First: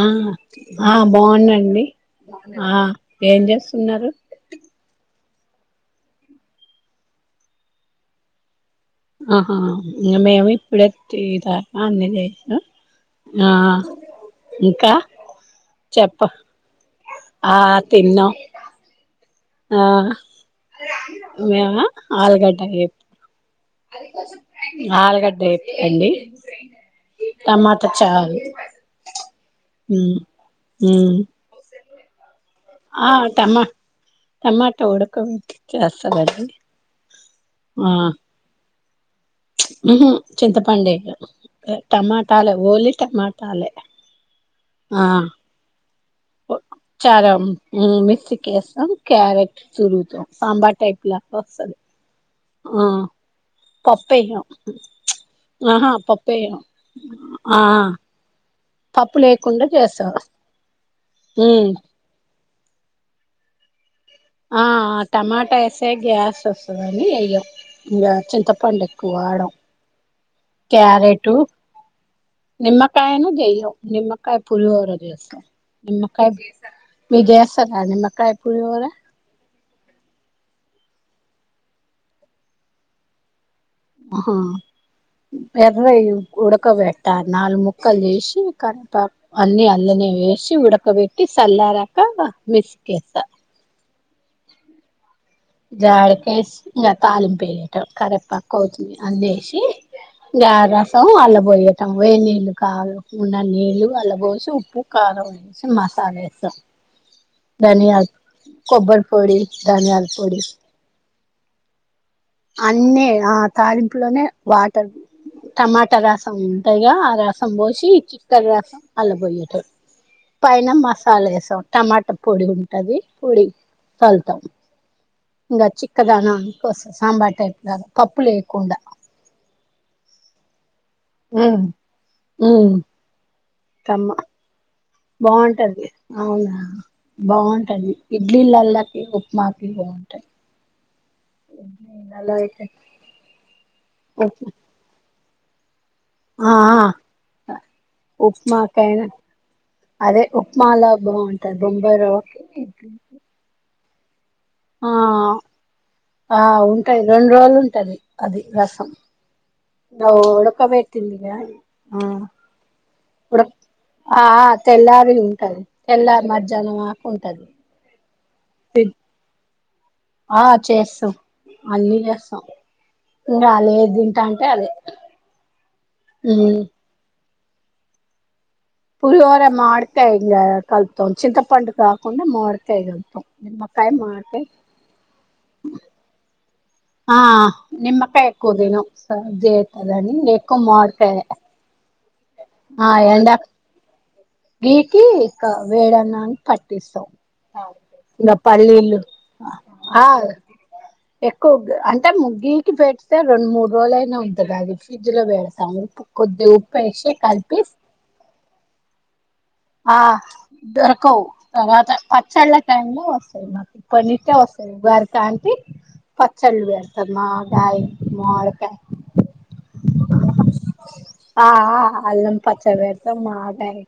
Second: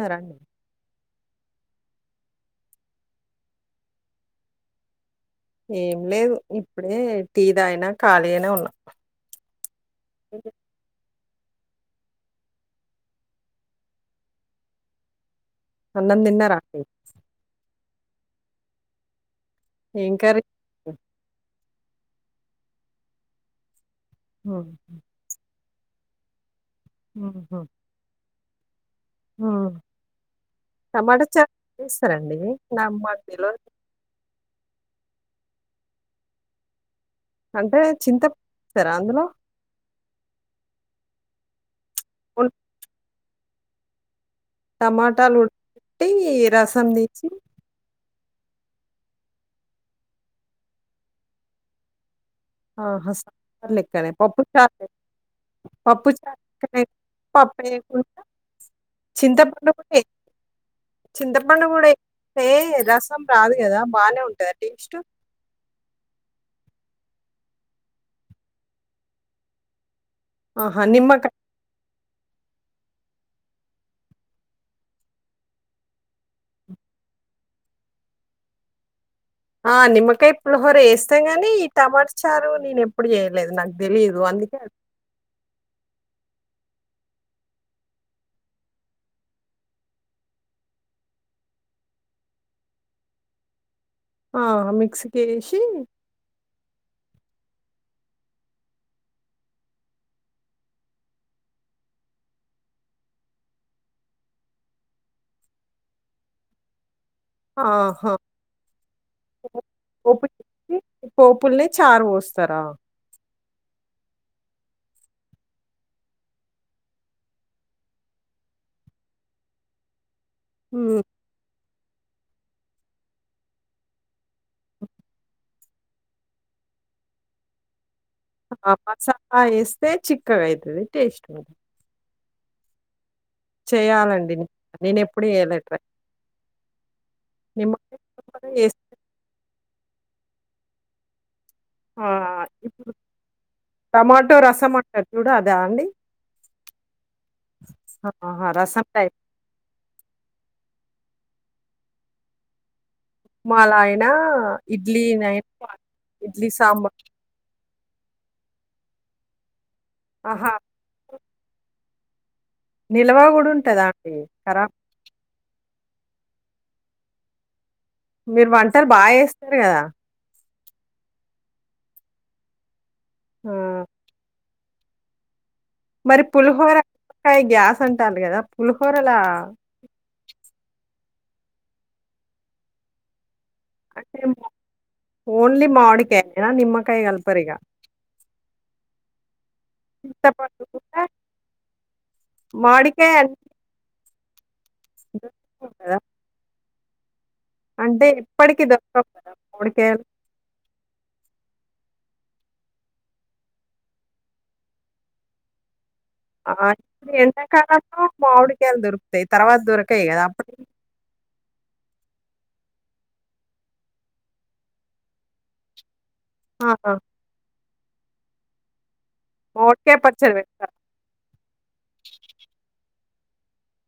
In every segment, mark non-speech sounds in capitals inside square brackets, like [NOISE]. ఆ అండి ఆ బాగున్నాండి ఆ ఏం చేస్తున్నారు ఏం లేదు ఇప్పుడే టీ తాగిన ఖాళీ గనే ఉన్నా ఆహా యమ్మే యమ్మి బిటెక్ టి టా అన్ని చేసిన ఆ ఇంకా అన్నం చెప్పు తిన్నారా అండి ఆ తిన్నమ్ ఎం కర్రీ మేమా ఆలుగడ్డ వేపుడు హ్మ్. ఆలుగడ్డ వే అండి హుహు. హ్మ్. టమాట చాలు హ్మ్. హు హు టమాటా చారు చేస్తారండి నా మదిలో టమాటో ఉడక వేటి చేస్తారండి అంటే ఆ చింత వేసారా అందులో ఉహు చింతపండే టమాటాలె ఓలీ టమాట చాలే టమాటాలుడ్ చారం మేస్ ేస్తాం క్యారెట్ తురుముతాం సాంబార్ టైప్ లాగ వస్తది ఆ ఆహా! సాంబార్ లెక్కనే పప్పు పప్పేసం చారు లెక్క ఆహా పప్పు పప్పే చారు ఏమో లెక్కనే పప్పు ఆ ఆ వేయకుండా పప్పు లేకుండా చింతపండు కూడా ఏ చేస్తా హు ఏ రసం రాదు కదా బానే ఉంటదా ఆ టేస్టు? టమాటా ఎస్సే గ్యాస్ ఒస్ దాని ఏయ్యం ఇంకా చింతపండు ఎక్కువ వాడం ఆహా! నిమ్మకాయ క్యారెటు నిమ్మకాయను జెయ్యం నిమ్కాయ పులువోర జెస్తాం నిమ్మకాయ మీక్ జెయ్యొస్తదా నిమ్మకాయ పులివొర ఆ నిమ్మకాయ పులిహోర వేస్తాం గానీ ఈ టమాటా చారు నేను ఎప్పుడు చేయలేదు నాక్ తెలిదు అందుకే ఎర్రయ్ ఉడకబెట్ట నాలుగు ముక్కలు చేేసి కట్టప్ అన్ని అల్లనే ఏసి ఉడకబెట్టి చల్లారాక మిక్సీ కేస్త ఆ మిక్స జడికేస్ ఇంగ తాలింప్ వేయటం కరీవేపాకు అతుంది అదేసి గ రసం అల్ల పోయటం వేడి నీళ్ళు కా గ ఉన్న నీళ్ళు అల్ల పోసి ఉప్పు కారం వేసి మసాల వేస్తాం ధనియలు ఆహా! కొబ్బరి పొడి ధనియల్ ఒడి పోపుల్నే చార్ పొస్ అన్నీ ఆ తాలింపులోనే వాటర్ టమాటా రసం ఉంటాది గా ఆ రసం పోసి చిక్కటి రసం అల్ల పొయ్యటం పైన హ్మ్. మసాలాలేసం టమాట పొడి ఉంటది పొడి సల్తాం ఇంగ చిక్కదానాన్కోస్ సాంబార్ టైప్ లాగా ఆ మసాలా ఎస్తే చిక్కగాయితది టేస్ట్ హు చేయ్యలండి బాగుంటది అవునా బాగుంటది నిమ్మకాయ పులిహోర చేస్తే ఇడ్లీల్ల్లాకి ఉప్మా బాగుంటాయి హు ఆ! నల్లగైతై ఇప్పుడు టమాటో రసమాంటర్ లుడ అదా అండి ఆ ఆహా! ఉప్మా రసం కైనా టైప్ అదె ఉప్మాల బాగుంట్ బొంబాయ్ రవకీ నా ఆ ఆ ఉంటాయ్ సాంబార్ రెండ్ రోల్ ఉంటది అది రస్ సం నవ్ ఆహా! ఉడకబెట్టింది ఆ నిల్వ పుడ్ కూడా ఉంటదా అండి ఆ ఆ ఖరాబ్ తెల్లారి ఉంటది తెల్లార్ మధ్యాహ్నం ఆకుంటది మీర్ వంటల్ బాగ్ ఏస్తర్ గదా ఆ చేస్తం అన్నీ చేస్తాం ఇంగ ఆ అల్లేద్ దింటాంటే అదే మరి పులిహోర ఐ గ్యాస్ ఉంటాల్ గదా పురిహోర మామిడికాయ్ గా కల్ప్ చింతపండు కాకుండ మామిడికాయ్ గలుప్తాం అంటే ఓన్లిమామిడికాయ్ న నిమ్మ ఆ నిమ్మకాయ ఎక్కువ తినం సర్ది ఐతదనీ ఎక్కువ మామిడికాయె మామిడెకాయ గీకీ ఇక వేడన్నాన్ కట్ పిస్తాం అంటే ఇంగ ఇప్పటికి పల్లీలు దొరకవు కదా మామిడికాయలు ఆ ఎక్కువ్ అంట్ ముగ్గీకి పెడితే రెండ్ మూడ్ రోజులయిన ఉంటది అది ఫ్రిడ్జ్ లో పెడతాము ఆ ఎండకాలము మాడికాయ్ల్ దొరుకుతై ఆ దొరకవు తర్వాత పచ్చళ్ళ టైంలో వస్తది మాక్ ఇప్పనిట్టే వస్తది [INAUDIBLE] పచ్చల్ ఆహా వెడ్తర్ మా గాయ్ మావిడికాయ్ మామిడికాయ పచ్చడి పెడతారా ఆ ఆ అల్లం పచడ్ వె మాగాయ్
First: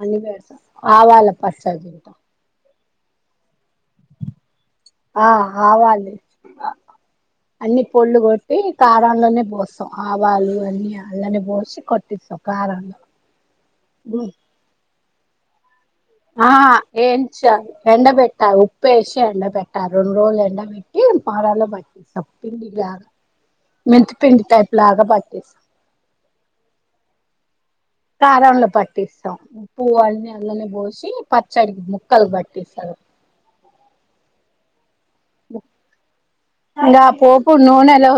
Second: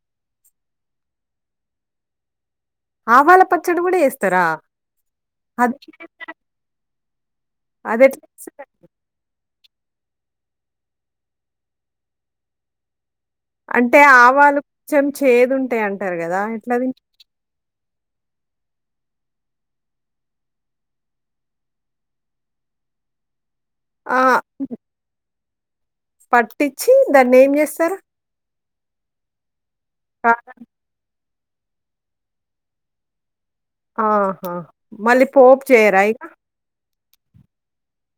అన్ని వెడతం ఆవాల పచ్చడ్ తింటం ఆవాల పచ్ ఆ అది ఆవాలి అన్ని అది పళ్ళు ఎట్లా చేస్తారు కొట్టి కారంలోనే పోస్త ఆవాలు అన్ని అల్లానే బోసి కొటిది సు కారాలు అంటే ఆవాలు కొంచెం చేదు ఉంటాయ్ అం ఆ ఏం చ ఎండ పెట్టారు ఉప్పు వేసి ఎండ పెట్టారు రెండు రోజులు ఎండబెట్టి పారలో బట్టిప్పిండి ఇలాగా మెంతుపిండి టైప్లాగా బక్ పట్టించి దాన్ని ఏం చేస్తారు కారంలో పట్టిస్తాం పూ వాల్ని కా అల్లానే బసి పచ్చడికి ముక్కలు బట్టిస్తారు ఆహా మళ్ళీ పోపు చేరాయిక ఇంకా పోపు నూనెలా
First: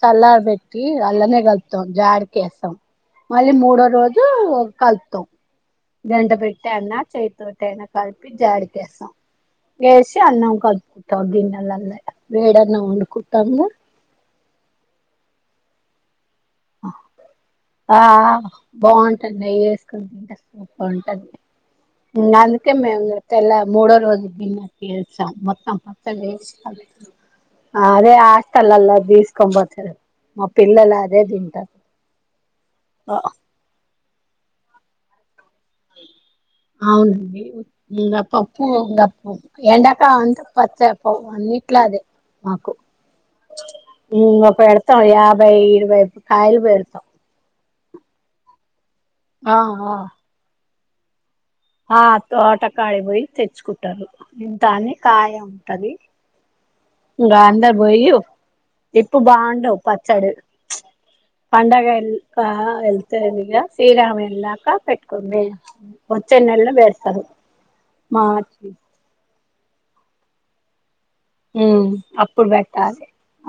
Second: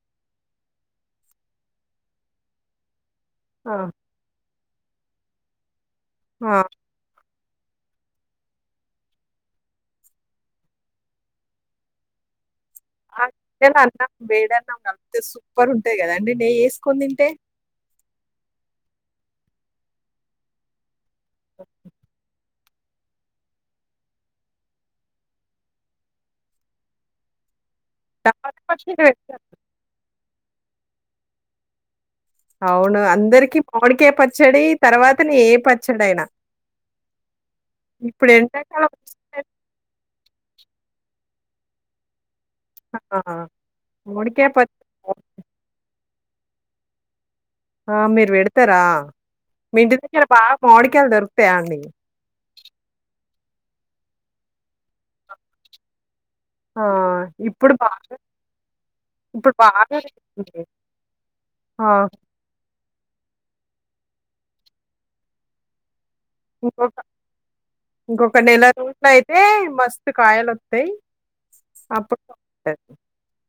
చల్లార్ పెట్టి అల్లనే కలుపుతాం జాడికి వేస్తాం మళ్ళీ ఆ! మూడో రోజు కల్తో గంట ఆ! పెట్టే అన్న చైత తోటనా కలిపి జాడికేస్తాం గేసి అన్నం కలుపుకుంటాం గిన్నెల వేడ అన్నం బేడన్నం కలిపితే సూపర్ ప్పుర్ ఉంటే కద అండి నెయ్యి వేసుకొని తింటే ఆ బాగుంటుంది నెయ్యి వేసుకుని తింటే వంటి ఇంగాలు ఏం లేదు తెల్లారి మూడో రోజు గిన్నెకి వేస్తం మొత్తం మొత్తం అదే టమాటా పచ్చడి హాస్టలల్లో పెడతారు. తీస్కొ బత్తారు మా పిల్లలు అదే తింటారు అవును అందరికి మావిడికి పచ్చడి తర్వాతని ఏ పచ్చడైనా. అవునండి ఇంకా ఇప్పుడు పప్పు ఎండాకాలం వచ్చిందంటే ఎండాకలం పచ్చ అపౌ అన్నిట్లా అదే మాకు ఆ! ఇంక మామిడికాయ పచ్చడి. పెడతాం యాభై ఇరువై కాయలు పేరుతం ఆ మీరు పెడతారా మీ ఇంటి దగ్గర బా మాడికాయలు దొరుక్ హ త ఆటకాలి బోయే తెచ్చ కు ఉంటారు ఇంతనే కాయ ఉంటది ఆ! గ [UNINTELLIGIBLE] గాధ ఇప్పుడు బా పోయ్య ఇప్పు ఇప్పుడు బాండ బాగా పచ్చడి రేటుంది. ఆ! పండగ ఎ వెళతేక శ్రీరామ ఎల్లకా పెట్టుకే ఇంకొక ఇంకొక నెల మార్చి రోట్ల అయితే మస్త కాయలు వస్తాయి హ అప్పుడు బెట్టాలి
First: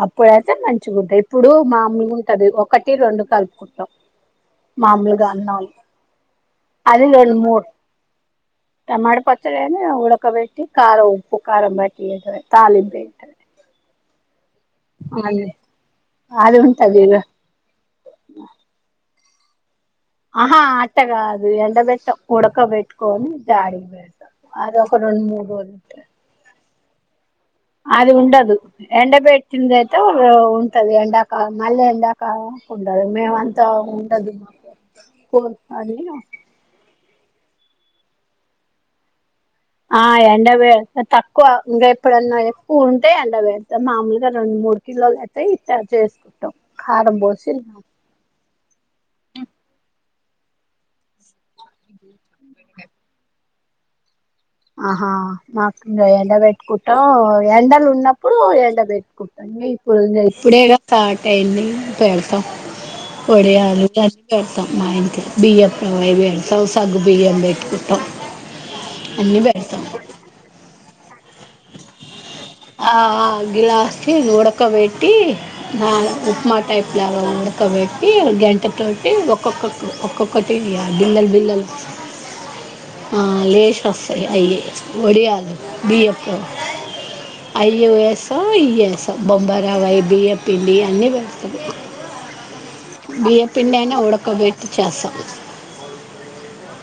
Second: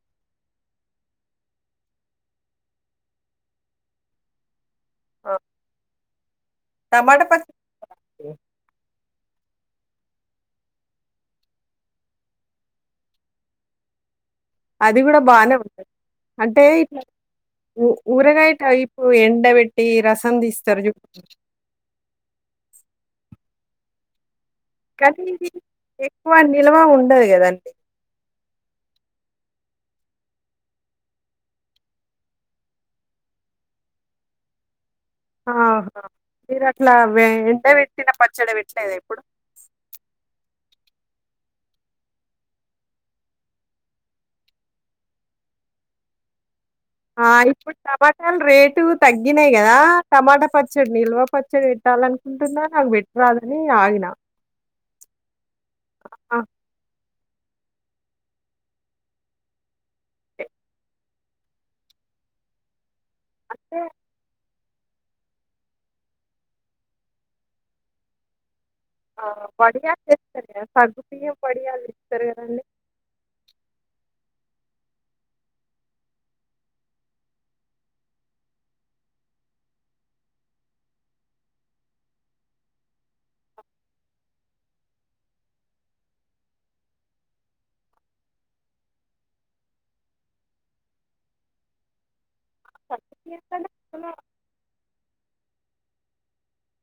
ఇప్పుడైతే మంచిగా ఉంటంది ఇప్పుడు మామీ ఉంటది ఒకటి రెండు కలుపుకుంటాం మామలుగా ఆ! అన్నాళ్ళ అది టమాటా పచ్చడి మూరు చేస్తారా అండి? టమాటా పచ్చడనే ఉడకబెట్టి ఖార ఉప్పు కారం బట్టి ఇదే తాలిబ ఇంటంది అది కూడా బానే ఉంటది అది అంటే ఉంటది ఇట్లాఊ ఇగ ఊరగాయ ఓ ఎండ వెట్ ఆహా ఆట్టగా అదు ఎండబెట్ట ఉడకబెట్కోం జడి వస కది ఎక్కువ నిలవను [UNINTELLIGIBLE] అది ఉండదు ఎండ్డబె తింద అయితే ఉంటది ఎండాక మళ్ళీ ఎండాక ఉండదు మేమ అంతా ఉండదు మాకు కోల్పని ఆహా మీరు అట్లా ఎండ పెట్టిన పచ్చడి పెట్టలేదు ఇప్పుడు ఆ ఎండ వేడతా తక్కువ ఇంకా ఎప్పుడన్నా ఎక్కు ఉంటే ఎండ వేడతా మామూలుగా రెండు మూడు కిలోలు అస్తా ఇ చేసుకుంటాం కారం ఆ ఇప్పుడు పోసి టమాటాలు రేటు తగ్గినాయి్ కదా టమాటా పచ్చడి నిల్య పచ్చడి పెట్టాల అనుకుంటున్న నాకు రాలా న ఆగిన ఆహా నాకు ఎండ ఆ! పెట్ కుట్ట ఎండలు ఉన్నప్పుడు ఎండ పెట్టుకుంటాం ఇప్పుడు ఓకే. ఇప్పుడే స్టార్ట్ అయింది పెడతాం అంటే వీడియాలు [UNINTELLIGIBLE] మా ఇకి బియ [UNINTELLIGIBLE] సగ్గుబియ్యం పెట్టుకుంటం ఆ బాడీగా చేస్తే చాలు పడి యా ఆ ఆ గిలాసు రోడ ఉడక్కబెట్టి నా ఉప్మా టైప్లావ ఉడకబెట్టి గంటే తోటి ఒక్కొక్క ఒక్కొక్కటి బిల్లలు బిల్లలు ఆ లేషస్తయ్ అయి వడియాదు బి అప్ప అయ్యో ఎస్ ఇయస్ బొంబాయి రవ్వ బియ్య పిండి అన్నీ పెడతారు. సగ్గుబియ్యం కంటే బియపిండిఐనా అసలు ఉడకబెట్టి చేస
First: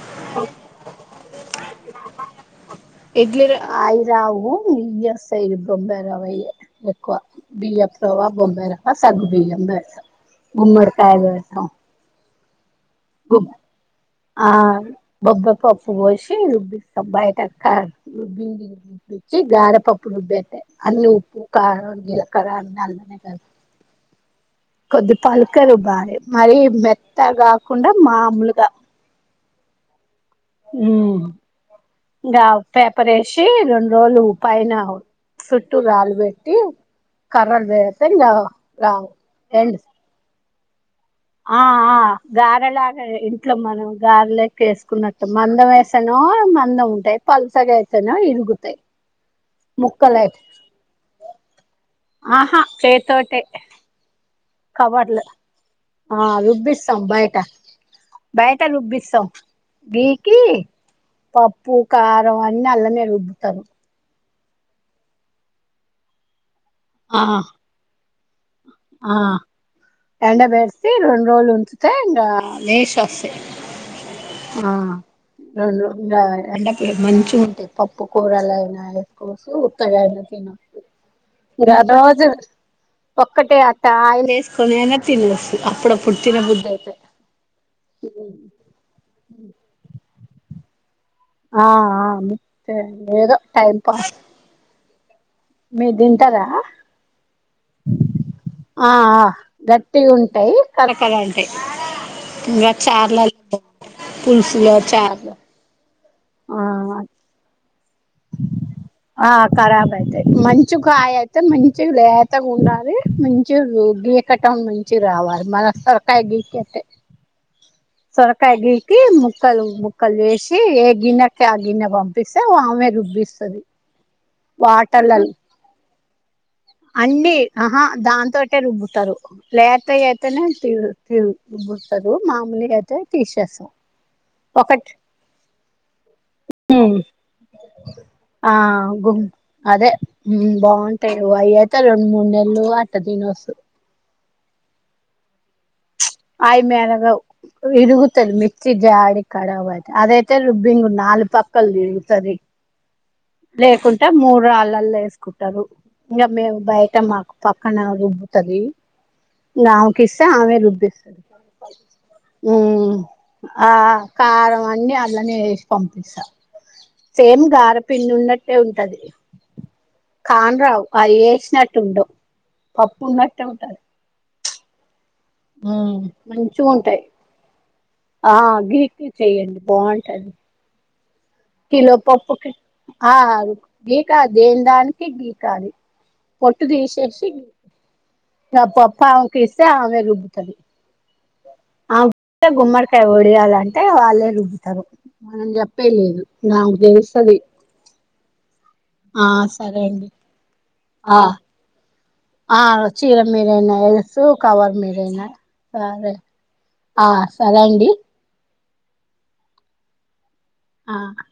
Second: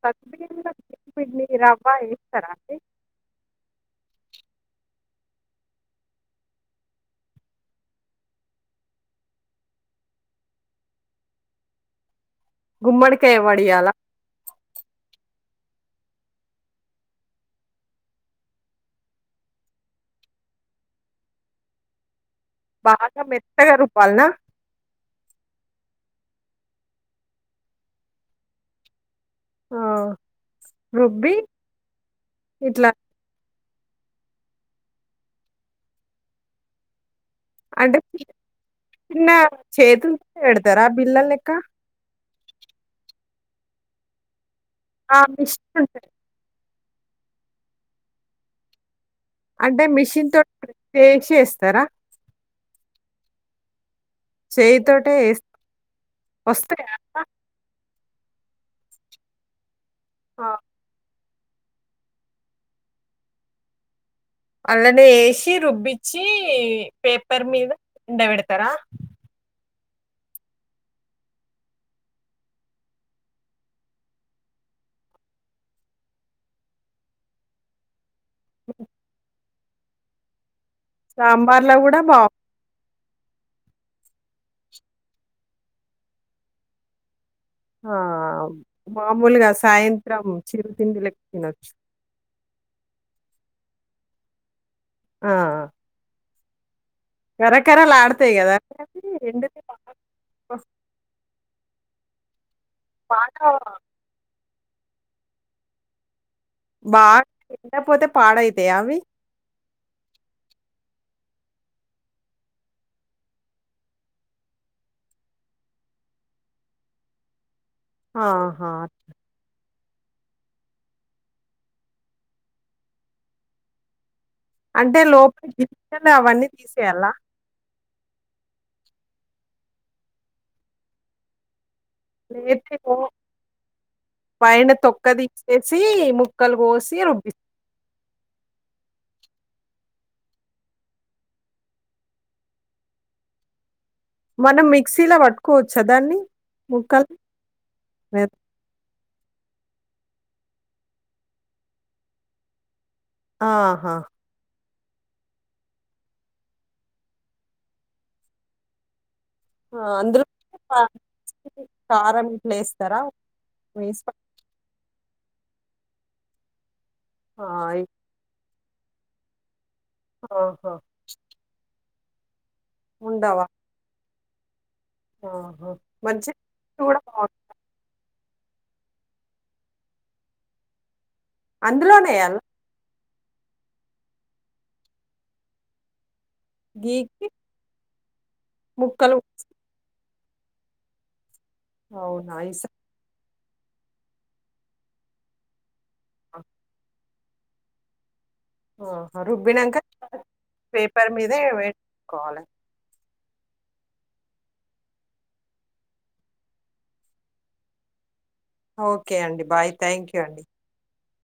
పప్పిడిన పిడ్లి రవ్వ ఇస్తారా అండి ఇడ్లిరు అయి రావు ఇది వస్తాయ్ బొంబై రావయ్య ఎక్కువ బియ్యపు రవ్వా బొంబయి రవ్వ సగ్గు బియ్యంతా గుమ్మడికాయ వతాం గుమ్మడికాయ గుబ్ వడియాలా? ఆ బబ్బ పప్పు పోసి రుబ్బిస్తాం. బయట రుబ్బి రుబ్బచ్చి గారపప్పు రుబ్బేస్తాయి. అన్ని ఉప్పు కారం గి బాగా మెత్తగా రుబ్బాల్ నా కొద్ది పలుకరు భార మరి మెత్తగ కాకుండా మామూలుగా ఆ ఊ రుబ్బి ఇంగ ఇట్లా పేపర ఏసి రెండు రోజులు పైన చుట్టూ రాలు పెట్టి కర్రర్ బే అంటే సరి నా చిన్న రావు ఎం హే ఎడతారాబ్ ఆ ఆ గారేలగా యయ్ ఇంట్లొ మనం గార్లెక్ ఆ! వేసుకున్నట్టు మందం మిషన్ ఉంటది. వేసాను మందం అంటె పల్సగా అయితేనా ఇరుగుతాయ్ అంటే మిషన్ తో చేసి చేస్తారా ఆహా చేత్తోటే చేయితోటే కవర్లు ఏస్ ఆ వస్తాయా రుబ్బిస్తాం అట్లా? బయట బయట రుబ్బిస్తాం. బీకి ఆ! పప్పు కారం అన్ని అల్లనే రుబ్బుతారు. అల్లనే వేసి రుబ్బిచ్చి ఆ పేపర్ మీద ఎండబడతారా ఎండ పెట్టి రెండు రోజులు ఉంచ్చితే ఇంకా నేసి వస్తయ్. ఆ రెండు రోలు ఇంకా ఎండకి మంచిగ ఉంటాయి. పప్పు కూరలుయినా వేసుకోచ్చ ఉత్తగా అయినా తినచ్చు. సాంబార్ లో కూడా బాగు ఒక్కటే అట్ట ఆయిల్ ఏసుకొని అయినా తినొస్తు అప్పుడప్పుడు తినబుద్దైతే ఆ మా మూలుగా సాయంత్రం చిరు తిండిల ఆ ఆ అండి [INAUDIBLE] ఏదో టైం పాస్ ఆ మీరు దిన్ టారా కరకరలాడతాయి కదా ఆ అవి ఎండితే బాగా గట్టిగ ఉంటాయి కరకరన్ తే ఇయ బాగా చార్లైతే పులుసు ఇయ చారు బా [INAUDIBLE] ఆ ఖరాబ్ అయితయ్ మంచుకాయ అయితే మంచి లేతగా ఉండాలి మంచి గీకటం మంచిగ రావాలి మన సొరకాయ గీకట్టే సొరకాయి ఆహా గీకి ముక్కలు ముక్ కల్ వేసి ఏ గిన్నెకి ఆ గిన్న పంపస్తే ఆమె రుబ్బిస్తది అంటే వాటర్లన్ లోపల గింజలు అవన్నీ తీసేయాలా అన్నీ ఆహా దాంతోటే రుబ్బు తారు లేతయ్ ఐతేనే తీరు తీరు రుబ్బు పైన ఒకటి తొక్క తీసేసి ముక్కలు కోసి రుబ్బిస్ ఆ గుబ్ అదే ఉమ్ బావుంటాయి అయ్యయితే రెండు మూడు నెల్లు అట్ట తినోస్సు మనం మిక్సీలో పట్టుకో అయి మెదగవ్ ఇరుగుతది మెత్ మిక్సి జాడి కరాబై అదైతే రుబ్బింగు నాలుగు పక్కలు తిరుగుతది ఆహా లేకుంటే మూడు రాళ్ళ వీల్లే ఏస్కుటరు ఇంకా మేము బయట మాకు పక్కన రుబ్బుతది ఇంక ఆ! ఆమెకిస్తే అందులో ఆమె ప రుబ్బిస్ కారం ఇట్లా హుమ్ వేస్తారా ఆ వేసి ప కారం అని అన్నీ ఆళ్ళనే ఏసి పంపిస్తా సేమ్ ఆ! గారె పిండున్నట్ ట్టే ఉంటాది ఆహా కాన్రావ్ అయ్యేసినట్టుండవ్ పప్పు ఉండవా ఉన్నట్టే ఉంటది ఆహా మంచినీళ్లు కూడా మంచిగుంటాయి బాగుంటాయ్ ఆ గ్రీక్ వి చెయ్యండి బాంటది కిలో అందులోనే ఎయాలా? పప్పుకి ఆ గీకా దేన్దానికి గీకాలి గీకి పొట్టుదీసేసి ఆ ముక్కలు పప్పుఆమె కిస్తే ఆమె రుబ్బు తది ఆ అవునా! ఇసక. గుమ్మడికాయ ఓ చేయాలంటే వాళ్ళే రుబ్బుతారు మనం జప్ తప్పే లేదు నాకదెల్స్ తది ఆహా రుబ్బినంక పేపర్ ఆ మీదే వేస్స్కోవాలి ఆ చీర మీరైనా యస్సు కవర్ మీరైనా సరే ఆ సరే అండి ఓకే అండి బాయ్ థ్యాంక్యూ అండి ఆ